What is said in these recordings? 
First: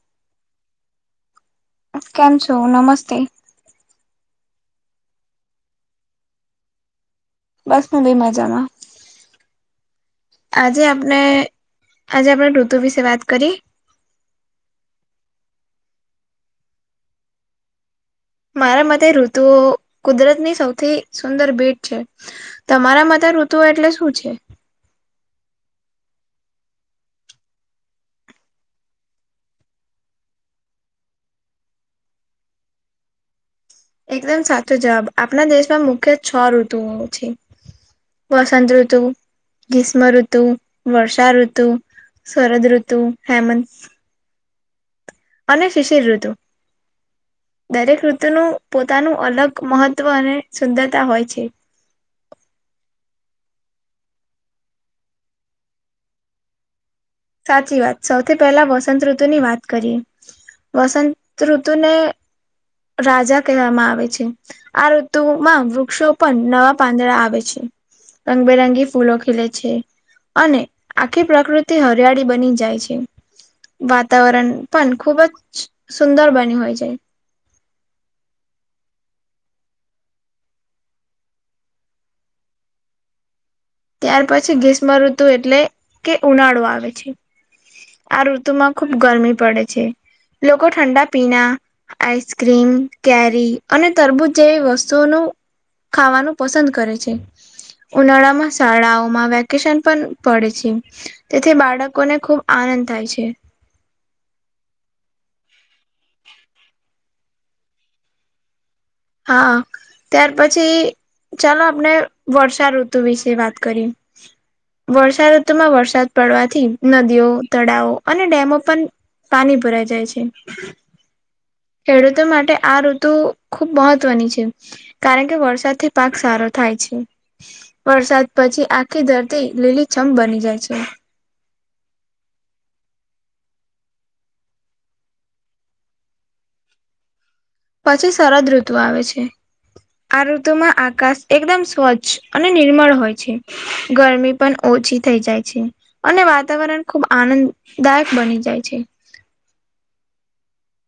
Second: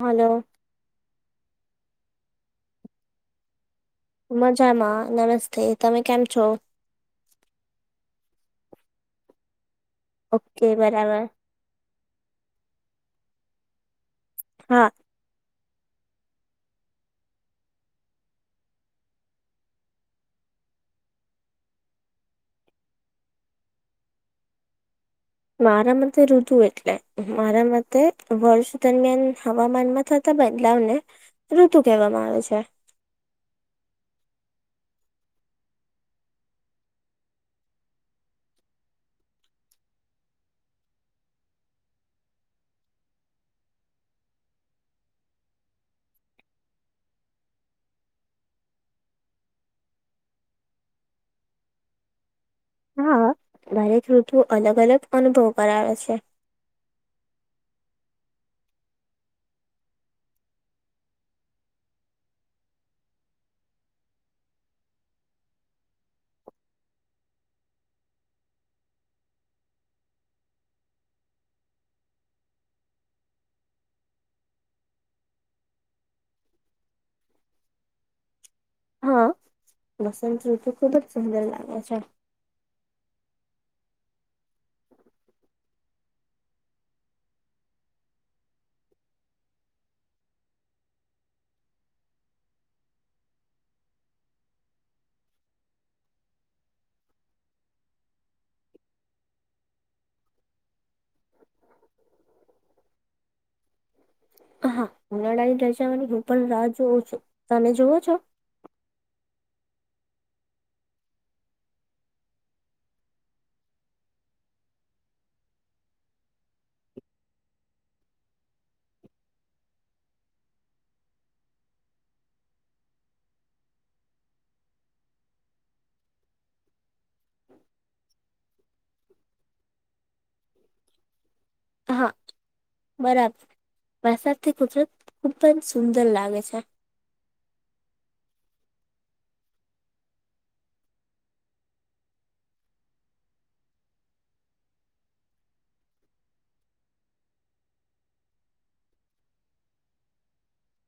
Hello કેમ છો નમસ્તે. મજામાં નમસ્તે તમે કેમ છો. બસ હુ બી મજામાં. ઓકે આજે આપણે બરાબર આજે આપણે ઋતુ વિશે વાત કરી હા. મારા માટે ઋતુઓ કુદરતની સૌથી સુંદર ભેંટ છે. તમારા માટે ઋતુઓ એટલે શું છે. મારા મતે ઋતુ એટલે મારા મતે વર્ષ દરમિયાન હવામાનમાં થતો બદલાવને ઋતુ કહેવામાં આવે છે. એકદમ સાચો જવાબ આપણા દેશમાં મુખ્ય છ ઋતુ ઓ છે. વસંતઋતુ. ગ્રીષ્મઋતુ વર્ષાઋતુ શરદ ઋતુ હેમંત. અને શિશર ઋતુ. દરેક ઋતુનું પોતાનું અલગ મહત્વ અને સુંદરતા હોય છે. હા મારે ઋતુ અલગ અલગ અનુભવ કરાવે છે. સાચી વાત સૌથી પહેલા વસંત ઋતુ ની વાત કરીએ. વસંત ઋતુ ને રાજા કહેવામાં આવે છે. આ ઋતુમાં વૃક્ષો પણ નવા પાંદડા આવે છે. રંગબેરંગી ફૂલો ખીલે છે અને આખી પ્રકૃતિ હરિયાળી બની જાય છે. વાતાવરણ પણ ખુબ જ સુંદર બન્યુ હોય છે. હા વસંત ઋતુ ખુબ જ સુંદર લાગે છે. ત્યાર પછી ગીષ્મ ઋતુ એટલે કે ઉનાળો આવે છે. આ ઋતુમાં ખુબ ગરમી પડે છે લોકો ઠંડા પીણા આઈસક્રીમ કેરી અને તરબૂજ જેવી વસ્તુઓનું. ખાવાનું પસંદ કરે છે ઉનાળામાં. શાળાઓમાં વેકેશન પણ પડે છે તેથી બાળકોને ખુબ આનંદ થાય છે. હા ઉનાળા ની રજાવાની હું પણ રાહ જોઉં છું તમે જોવો છો. હા ત્યાર પછી. ચાલો આપણે વર્ષા ઋતુ વિશે વાત કરી. વર્ષા ઋતુમાં વરસાદ પડવાથી નદીઓ તળાવો અને ડેમો પણ પાણી ભુરાઈ જાય છે ખેડૂતો માટે આ ઋતુ ખૂબ મહત્વની છે કારણ કે વરસાદથી પાક સારો થાય છે વરસાદ પછી આખી ધરતી લીલીછમ બની જાય છે. હા બરાબર વરસાદથી કુદરત ખૂબ જ સુંદર લાગે છે. પછી સરદ ઋતુ આવે છે. આ ઋતુમાં આકાશ એકદમ સ્વચ્છ અને નિર્મળ હોય છે. ગરમી પણ ઓછી થઈ જાય છે. અને વાતાવરણ ખુબ આનંદદાયક બની જાય છે.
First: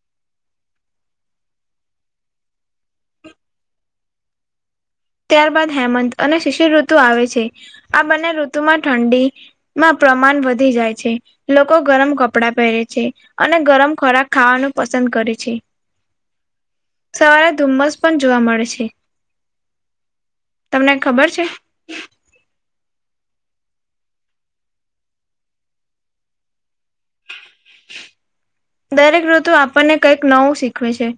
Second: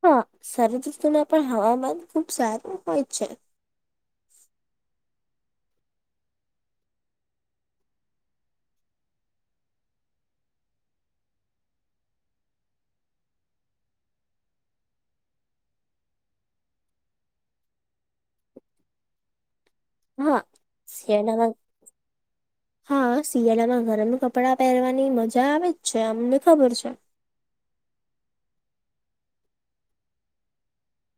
હા સર ઋસ્તુમાં પણ હવામાન ખુબ સારું હોય છે ત્યારબાદ હેમંત અને શિશિર ઋતુ આવે છે આ બંને ઋતુ માં ઠંડી માં પ્રમાણ વધી જાય છે લોકો ગરમ કપડાં પહેરે છે અને ગરમ ખોરાક ખાવાનું પસંદ કરે છે સવારે ધુમ્મસ પણ જોવા મળે છે [unintelligible] હા તમને ખબર છે? શિયાળામાં ગરમ કપડાં પહેરવાની મજા આવે જ છે અમને ખબર છે દરેક ઋતુ આપણને કંઈક નવું શીખવે છે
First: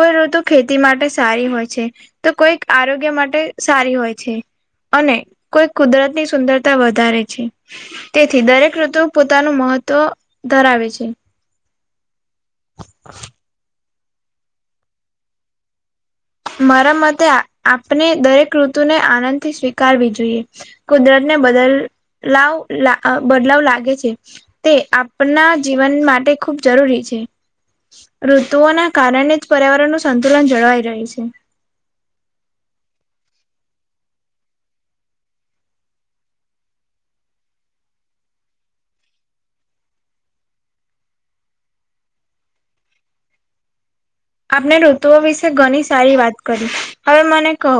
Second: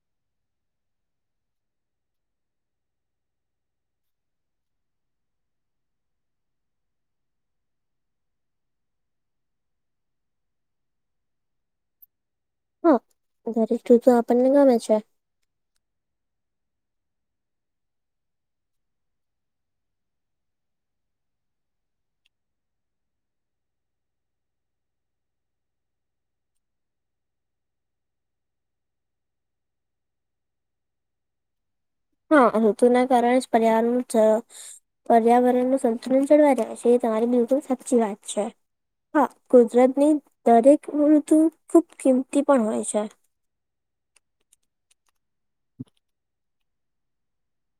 કોઈ ઋતુ ખેતી માટે સારી હોય છે તો કોઈ આરોગ્ય માટે સારી હોય છે અને કોઈ કુદરત ની સુંદરતા વધારે છે તેથી દરેક ઋતુ પોતાનું મહત્વ ધરાવે છે હા દરેક જૂતો આપણને ગમે છે મારા મતે આપણે દરેક ઋતુને આનંદ થી સ્વીકારવી જોઈએ કુદરત ને બદલાવ બદલાવ લાગે છે તે આપના જીવન માટે ખૂબ જરૂરી છે ઋતુઓના કારણે જ પર્યાવરણનું સંતુલન જળવાઈ રહે્યું છે હા ઋતુ ના કારણે જ પરિવારનું પર્યાવરણ નું સંતુલન જળવા રહે છે એ તમારી બિલકુલ સાચી વાત છે હા ગુજરાતની દરેક મૃત્યુ ખુબ કિંમતી પણ હોય છે આપણે ઋતુઓ વિશે ઘણી સારી વાત કરી હવે મને કહો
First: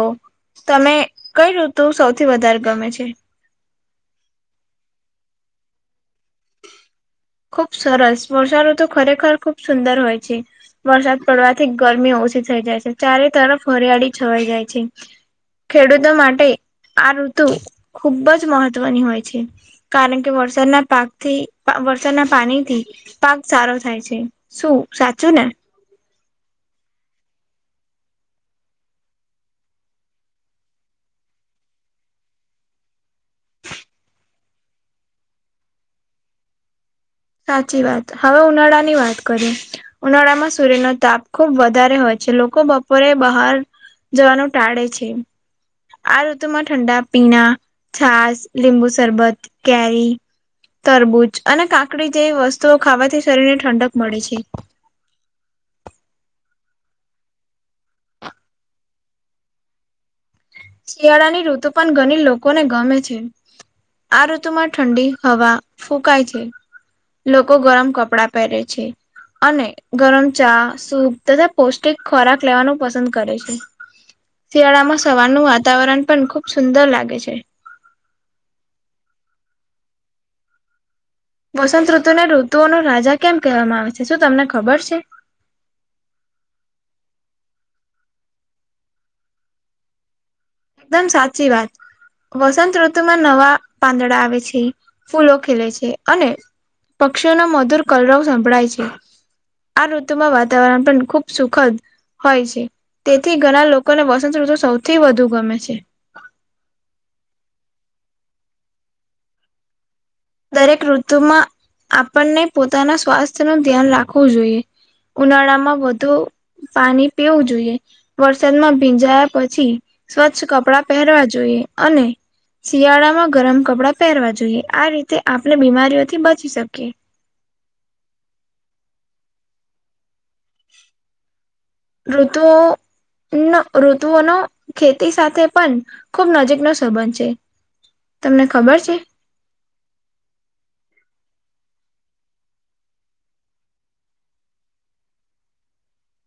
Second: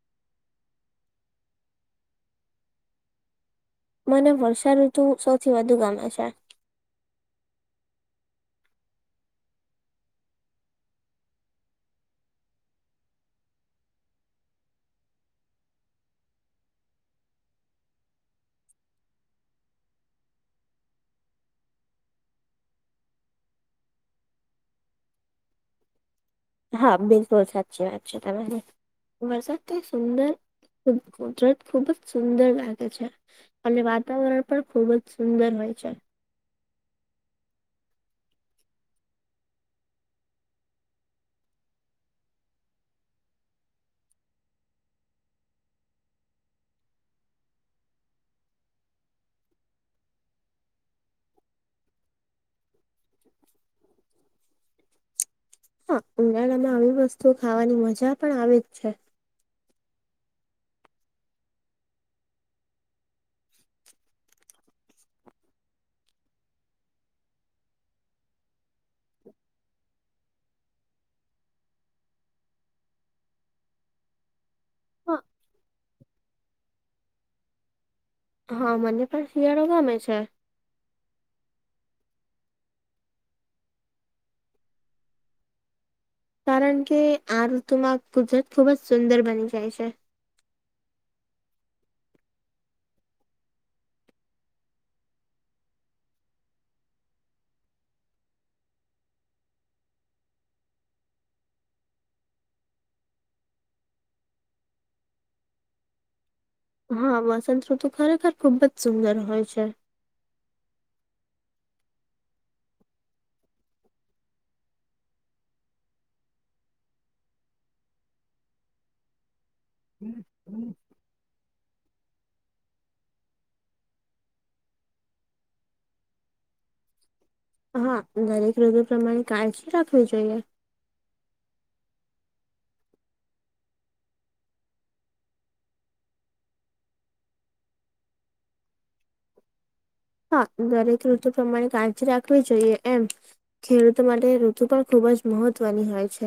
તમે કઈ ઋતુ સૌથી વધારે ગમે છે મને વર્ષા ઋતુ સૌથી વધુ ગમે છે ખુબ સરસ વર્ષા ઋતુ તો ખરેખર ખુબ સુંદર હોય છે વરસાદ પડવાથી ગરમી ઓછી થઇ જાય છે ચારે તરફ હરિયાળી છવાઈ જાય છે ખેડૂતો માટે આ ઋતુ ખુબ જ મહત્વની હોય છે કારણ કે વરસાદના પાકથી વરસાદ ના પાણી થી પાક સારો થાય છે શું સાચું ને હા બિલકુલ સાચી વાત છે તમારી વરસાદ તો સુંદર કુદરત ખુબ જ સુંદર લાગે છે અને વાતાવરણ પણ ખુબ જ સુંદર હોય છે સાચી વાત હવે ઉનાળા ની વાત કરીએ ઉનાળામાં સૂર્યનો તાપ ખુબ વધારે હોય છે લોકો બપોરે બહાર જવાનું ટાળે છે આ ઋતુ માં ઠંડા પીણા છાસ લીંબુ શરબત કેરી તરબૂજ અને કાકડી જેવી વસ્તુઓ ખાવાથી શરીર ને ઠંડક મળે છે હા ઉનાળા માં આવી વસ્તુ ખાવાની મજા પણ આવે જ છે શિયાળાની ઋતુ પણ ઘણી લોકોને ગમે છે આ ઋતુમાં ઠંડી હવા ફૂકાય છે લોકો ગરમ કપડા પહેરે છે અને ગરમ ચા સૂપ તથા પૌષ્ટિક ખોરાક લેવાનું પસંદ કરે છે શિયાળામાં હા સવારનું વાતાવરણ પણ ખુબ સુંદર લાગે છે હા મને પણ શિયાળો ગમે છે વસંત ઋતુને ઋતુઓનો રાજા કેમ કહેવામાં આવે છે શું તમને ખબર છે કારણ કે આ ઋતુમાં કુદરત ખુબ જ સુંદર બની જાય છે એકદમ સાચી વાત વસંત ઋતુ માં નવા પાંદડા આવે છે ફૂલો ખેલે છે અને પક્ષીઓનો મધુર કલરવ સંભળાય છે. આ ઋતુમાં વાતાવરણ પણ ખૂબ સુખદ હોય છે તેથી ઘણા લોકોને વસંતઋતુ સૌથી વધુ ગમે છે હા વસંતઋતુ ખરેખર ખુબ જ સુંદર હોય છે દરેક ઋતુમાં આપણને પોતાના સ્વાસ્થ્ય નું ધ્યાન રાખવું જોઈએ ઉનાળામાં વધુ પાણી પીવું જોઈએ વરસાદમાં ભીંજાયા પછી સ્વચ્છ કપડા પહેરવા જોઈએ અને શિયાળામાં ગરમ કપડા પહેરવા જોઈએ આ રીતે તે આપણે બીમારીઓથી બચી શકીએ હા દરેક ઋતુ પ્રમાણે કાળજી રાખવી જોઈએ ઋતુઓ ઋતુઓનો ખેતી સાથે પણ ખૂબ નજીકનો સંબંધ છે તમને ખબર છે હા દરેક ઋતુ પ્રમાણે કાળજી રાખવી જોઈએ એમ ખેડૂતો માટે ઋતુ પણ ખુબ જ મહત્વની હોય છે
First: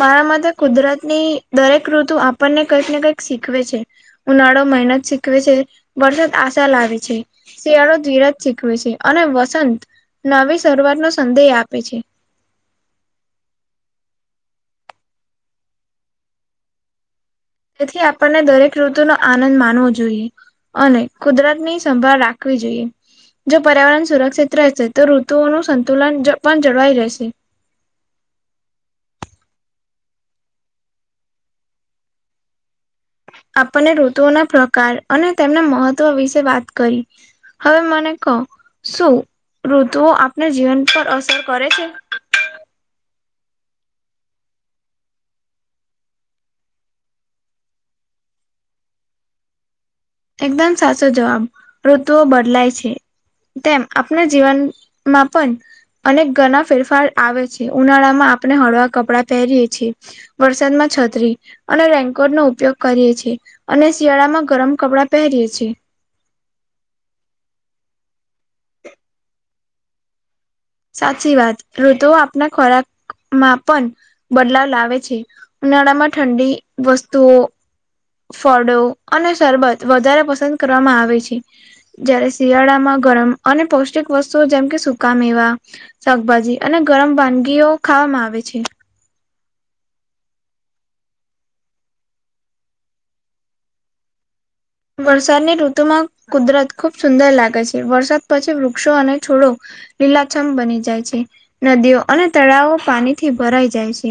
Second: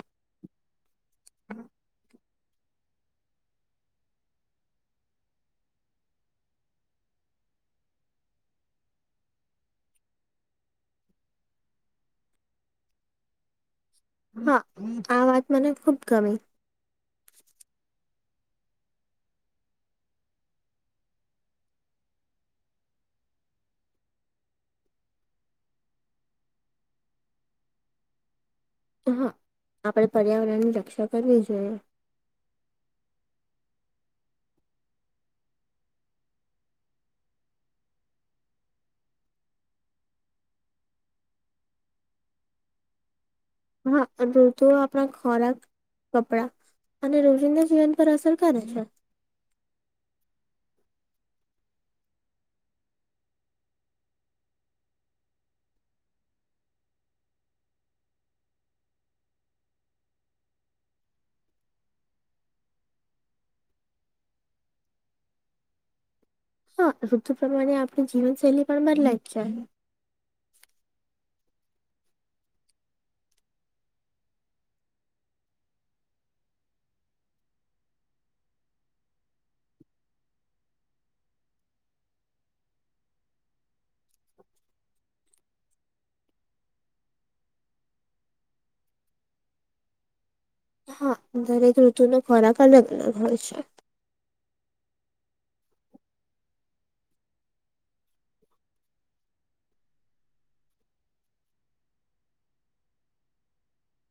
મારા મતે કુદરતની દરેક ઋતુ આપણને કંઈક ને કંઈક શીખવે છે ઉનાળો મહેનત શીખવે છે વરસાદ આશા લાવે છે શિયાળો ધીરજ શીખવે છે અને વસંત નવી શરૂઆતનો સંદેહ આપે છે હા આ વાત મને ખુબ ગમી તેથી આપણને દરેક ઋતુ નો આનંદ માનવો જોઈએ અને કુદરત ની સંભાળ રાખવી જોઈએ જો પર્યાવરણ સુરક્ષિત રહેશે તો ઋતુઓનું સંતુલન જ પણ જળવાઈ રહેશે. હા આપડે પર્યાવરણ ની રક્ષા કરવી જોઈએ. આપણને ઋતુઓના પ્રકાર અને તેમના મહત્વ વિશે વાત કરી હવે મને કહો શું ઋતુઓ આપને જીવન પર અસર કરે છે. હા ઋતુઓ આપણા ખોરાક કપડા અને રોજિંદા જીવન પર અસર કરે છે એકદમ સાચો જવાબ ઋતુઓ બદલાય છે તેમ આપણા જીવનમાં પણ અને ઘણા ફેરફાર આવે છે ઉનાળા માં આપણે હળવા કપડાં પહેરીએ છીએ વરસાદમાં છતરી અને રેનકોટ નો ઉપયોગ કરીએ છીએ અને શિયાળામાં ગરમ કપડા પહરી એ છીએ હા ઋતુ પ્રમાણે આપણી જીવનશૈલી પણ બદલાય જ ચા સાચી વાત ઋતુઓ આપના ખોરાક માં પણ બદલાવ લાવે છે ઉનાળા માં ઠંડી વસ્તુઓ ફળો અને શરબત વધારે પસંદ કરવામાં આવે છે જયારે શિયાળામાં ગરમ અને પૌષ્ટિક વસ્તુઓ જેમકે સુકા મેવા શાકભાજી અને ગરમ વાનગીઓ ખાવામાં આવે છે હા દરેક ઋતુનો ખોરાક અલગ અલગ હોય છે વરસાદની ઋતુમાં કુદરત ખુબ સુંદર લાગે છે વરસાદ પછી વૃક્ષો અને છોડો લીલાછમ બની જાય છે નદીઓ અને તળાવો પાણીથી ભરાઈ જાય છે.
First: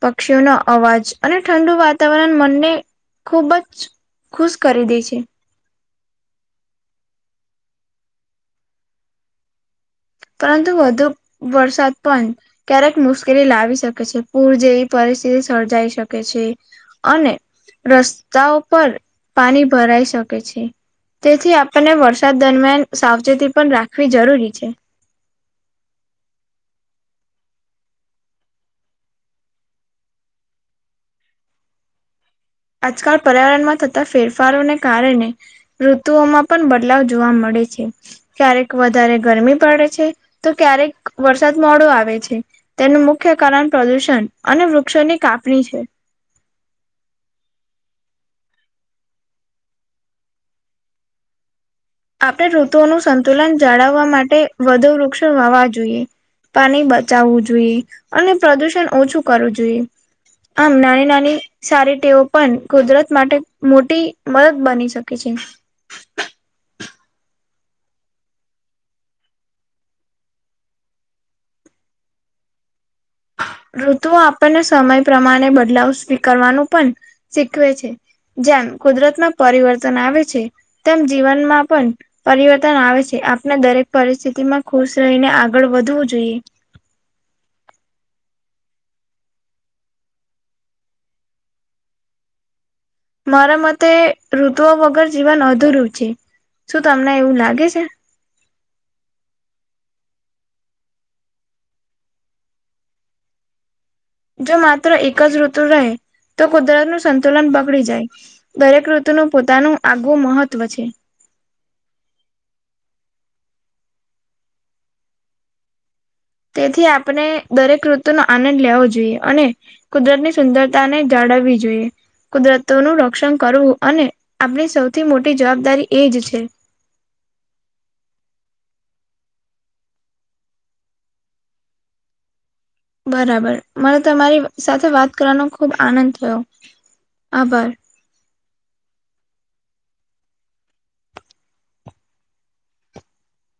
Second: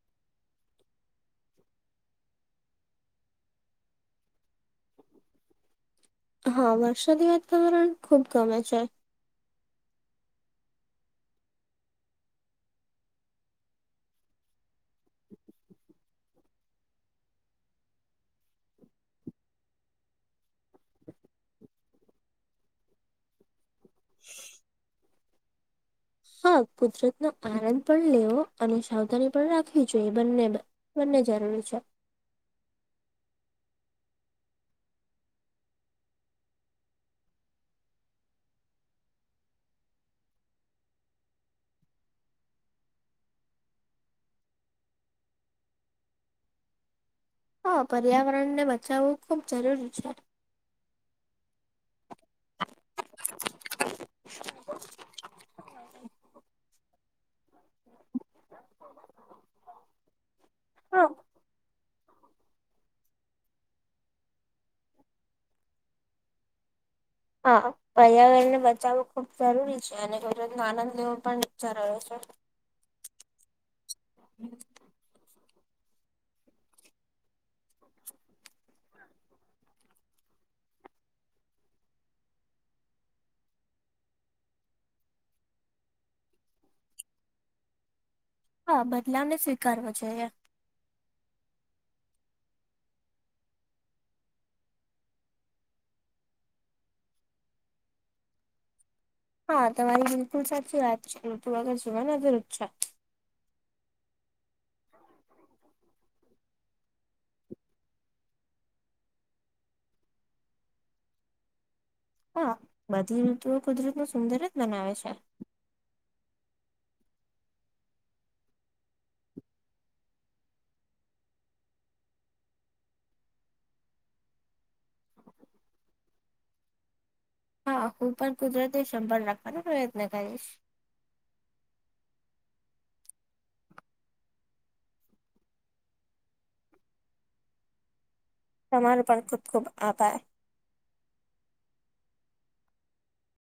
પક્ષીઓનો અવાજ અને ઠંડુ વાતાવરણ મનેખુબ જ ખુશ કરી દે છે હા વર્ષોદી વાતાવરણ ખુબ ગમે છે પરંતુ વધુ વરસાદ પણ ક્યારેક મુશ્કેલી લાવી શકે છે, પૂર જેવી પરિસ્થિતિ સર્જાઈ શકે છે. અને રસ્તાઓ પર પાણી ભરાઈ શકે છે. તેથી આપણને વરસાદ દરમિયાન સાવચેતી પણ રાખવી જરૂરી છે. હા કુદરત નો આનંદ પણ લેવો અને સાવધાની પણ રાખવી જોઈએ બંને બંને જરૂરી છે આજકાલ પર્યાવરણમાં થતા ફેરફારોને કારણે ઋતુઓમાં પણ બદલાવ જોવા મળે છે. ક્યારેક વધારે ગરમી પડે છે તો ક્યારેક વરસાદ મોડો આવે છે. તેનું મુખ્ય કારણ પ્રદુષણ અને વૃક્ષોની કાપણી છે. હા, પર્યાવરણ ને બચાવવું ખુબ જરૂરી છે. આપણે ઋતુઓનું સંતુલન જાળવવા માટે વધુ વૃક્ષ વાવવા જોઈએ. પાણી બચાવવું જોઈએ, અને પ્રદુષણ ઓછું કરવું જોઈએ. આમ હા નાની-નાની સારે ટેવ પણ કુદરત માટે મોટી મદદ બની શકે છે. હા. પર્યાવરણ ને બચાવવું ખુબ જરૂરી છે, અને કુદરત નો આનંદ લેવો પણ જરૂરી છે. ઋતુઓ આપણને સમય પ્રમાણે બદલાવ સ્વીકારવાનું પણ શીખવે છે. જેમ કુદરતમાં પરિવર્તન આવે છે, તેમ જીવનમાં પણ પરિવર્તન આવે છે. આપણે દરેક પરિસ્થિતિ માં ખુશ રહીને આગળ વધવું જોઈએ. હા બદલાવને સ્વીકારવો જોઈએ. મારા મતે ઋતુઓ વગર જીવન અધુરું છે. શું તમને એવું લાગે છે? હા, તમારી બિલકુલ સાચી વાત છે. ૠતું વગર જીવન અધુરું જ છે. જો માત્ર એક જ ઋતુ રહે, તો કુદરત નું સંતુલન બગડી જાય. દરેક ઋતુનું પોતાનું આગવું મહત્વ છે. હા. બધી ઋતુઓ કુદરત ને સુંદર જ બનાવે છે. તેથી આપને દરેક ઋતુનો આનંદ લેવો જોઈએ, અને કુદરત ની સુંદરતા ને જાળવવી જોઈએ. કુદરતો નું રક્ષણ કરવું, અને આપણી સૌથી મોટી જવાબદારી એ જ છે. હા. હું પણ કુદરતને સંભાળ રાખવાનો પ્રયત્ન કરીશ. બરાબર. મને તમારી સાથે વાત કરવાનો ખૂબ આનંદ થયો, આભાર. તમારો પણ ખૂબ-ખૂબ આભાર.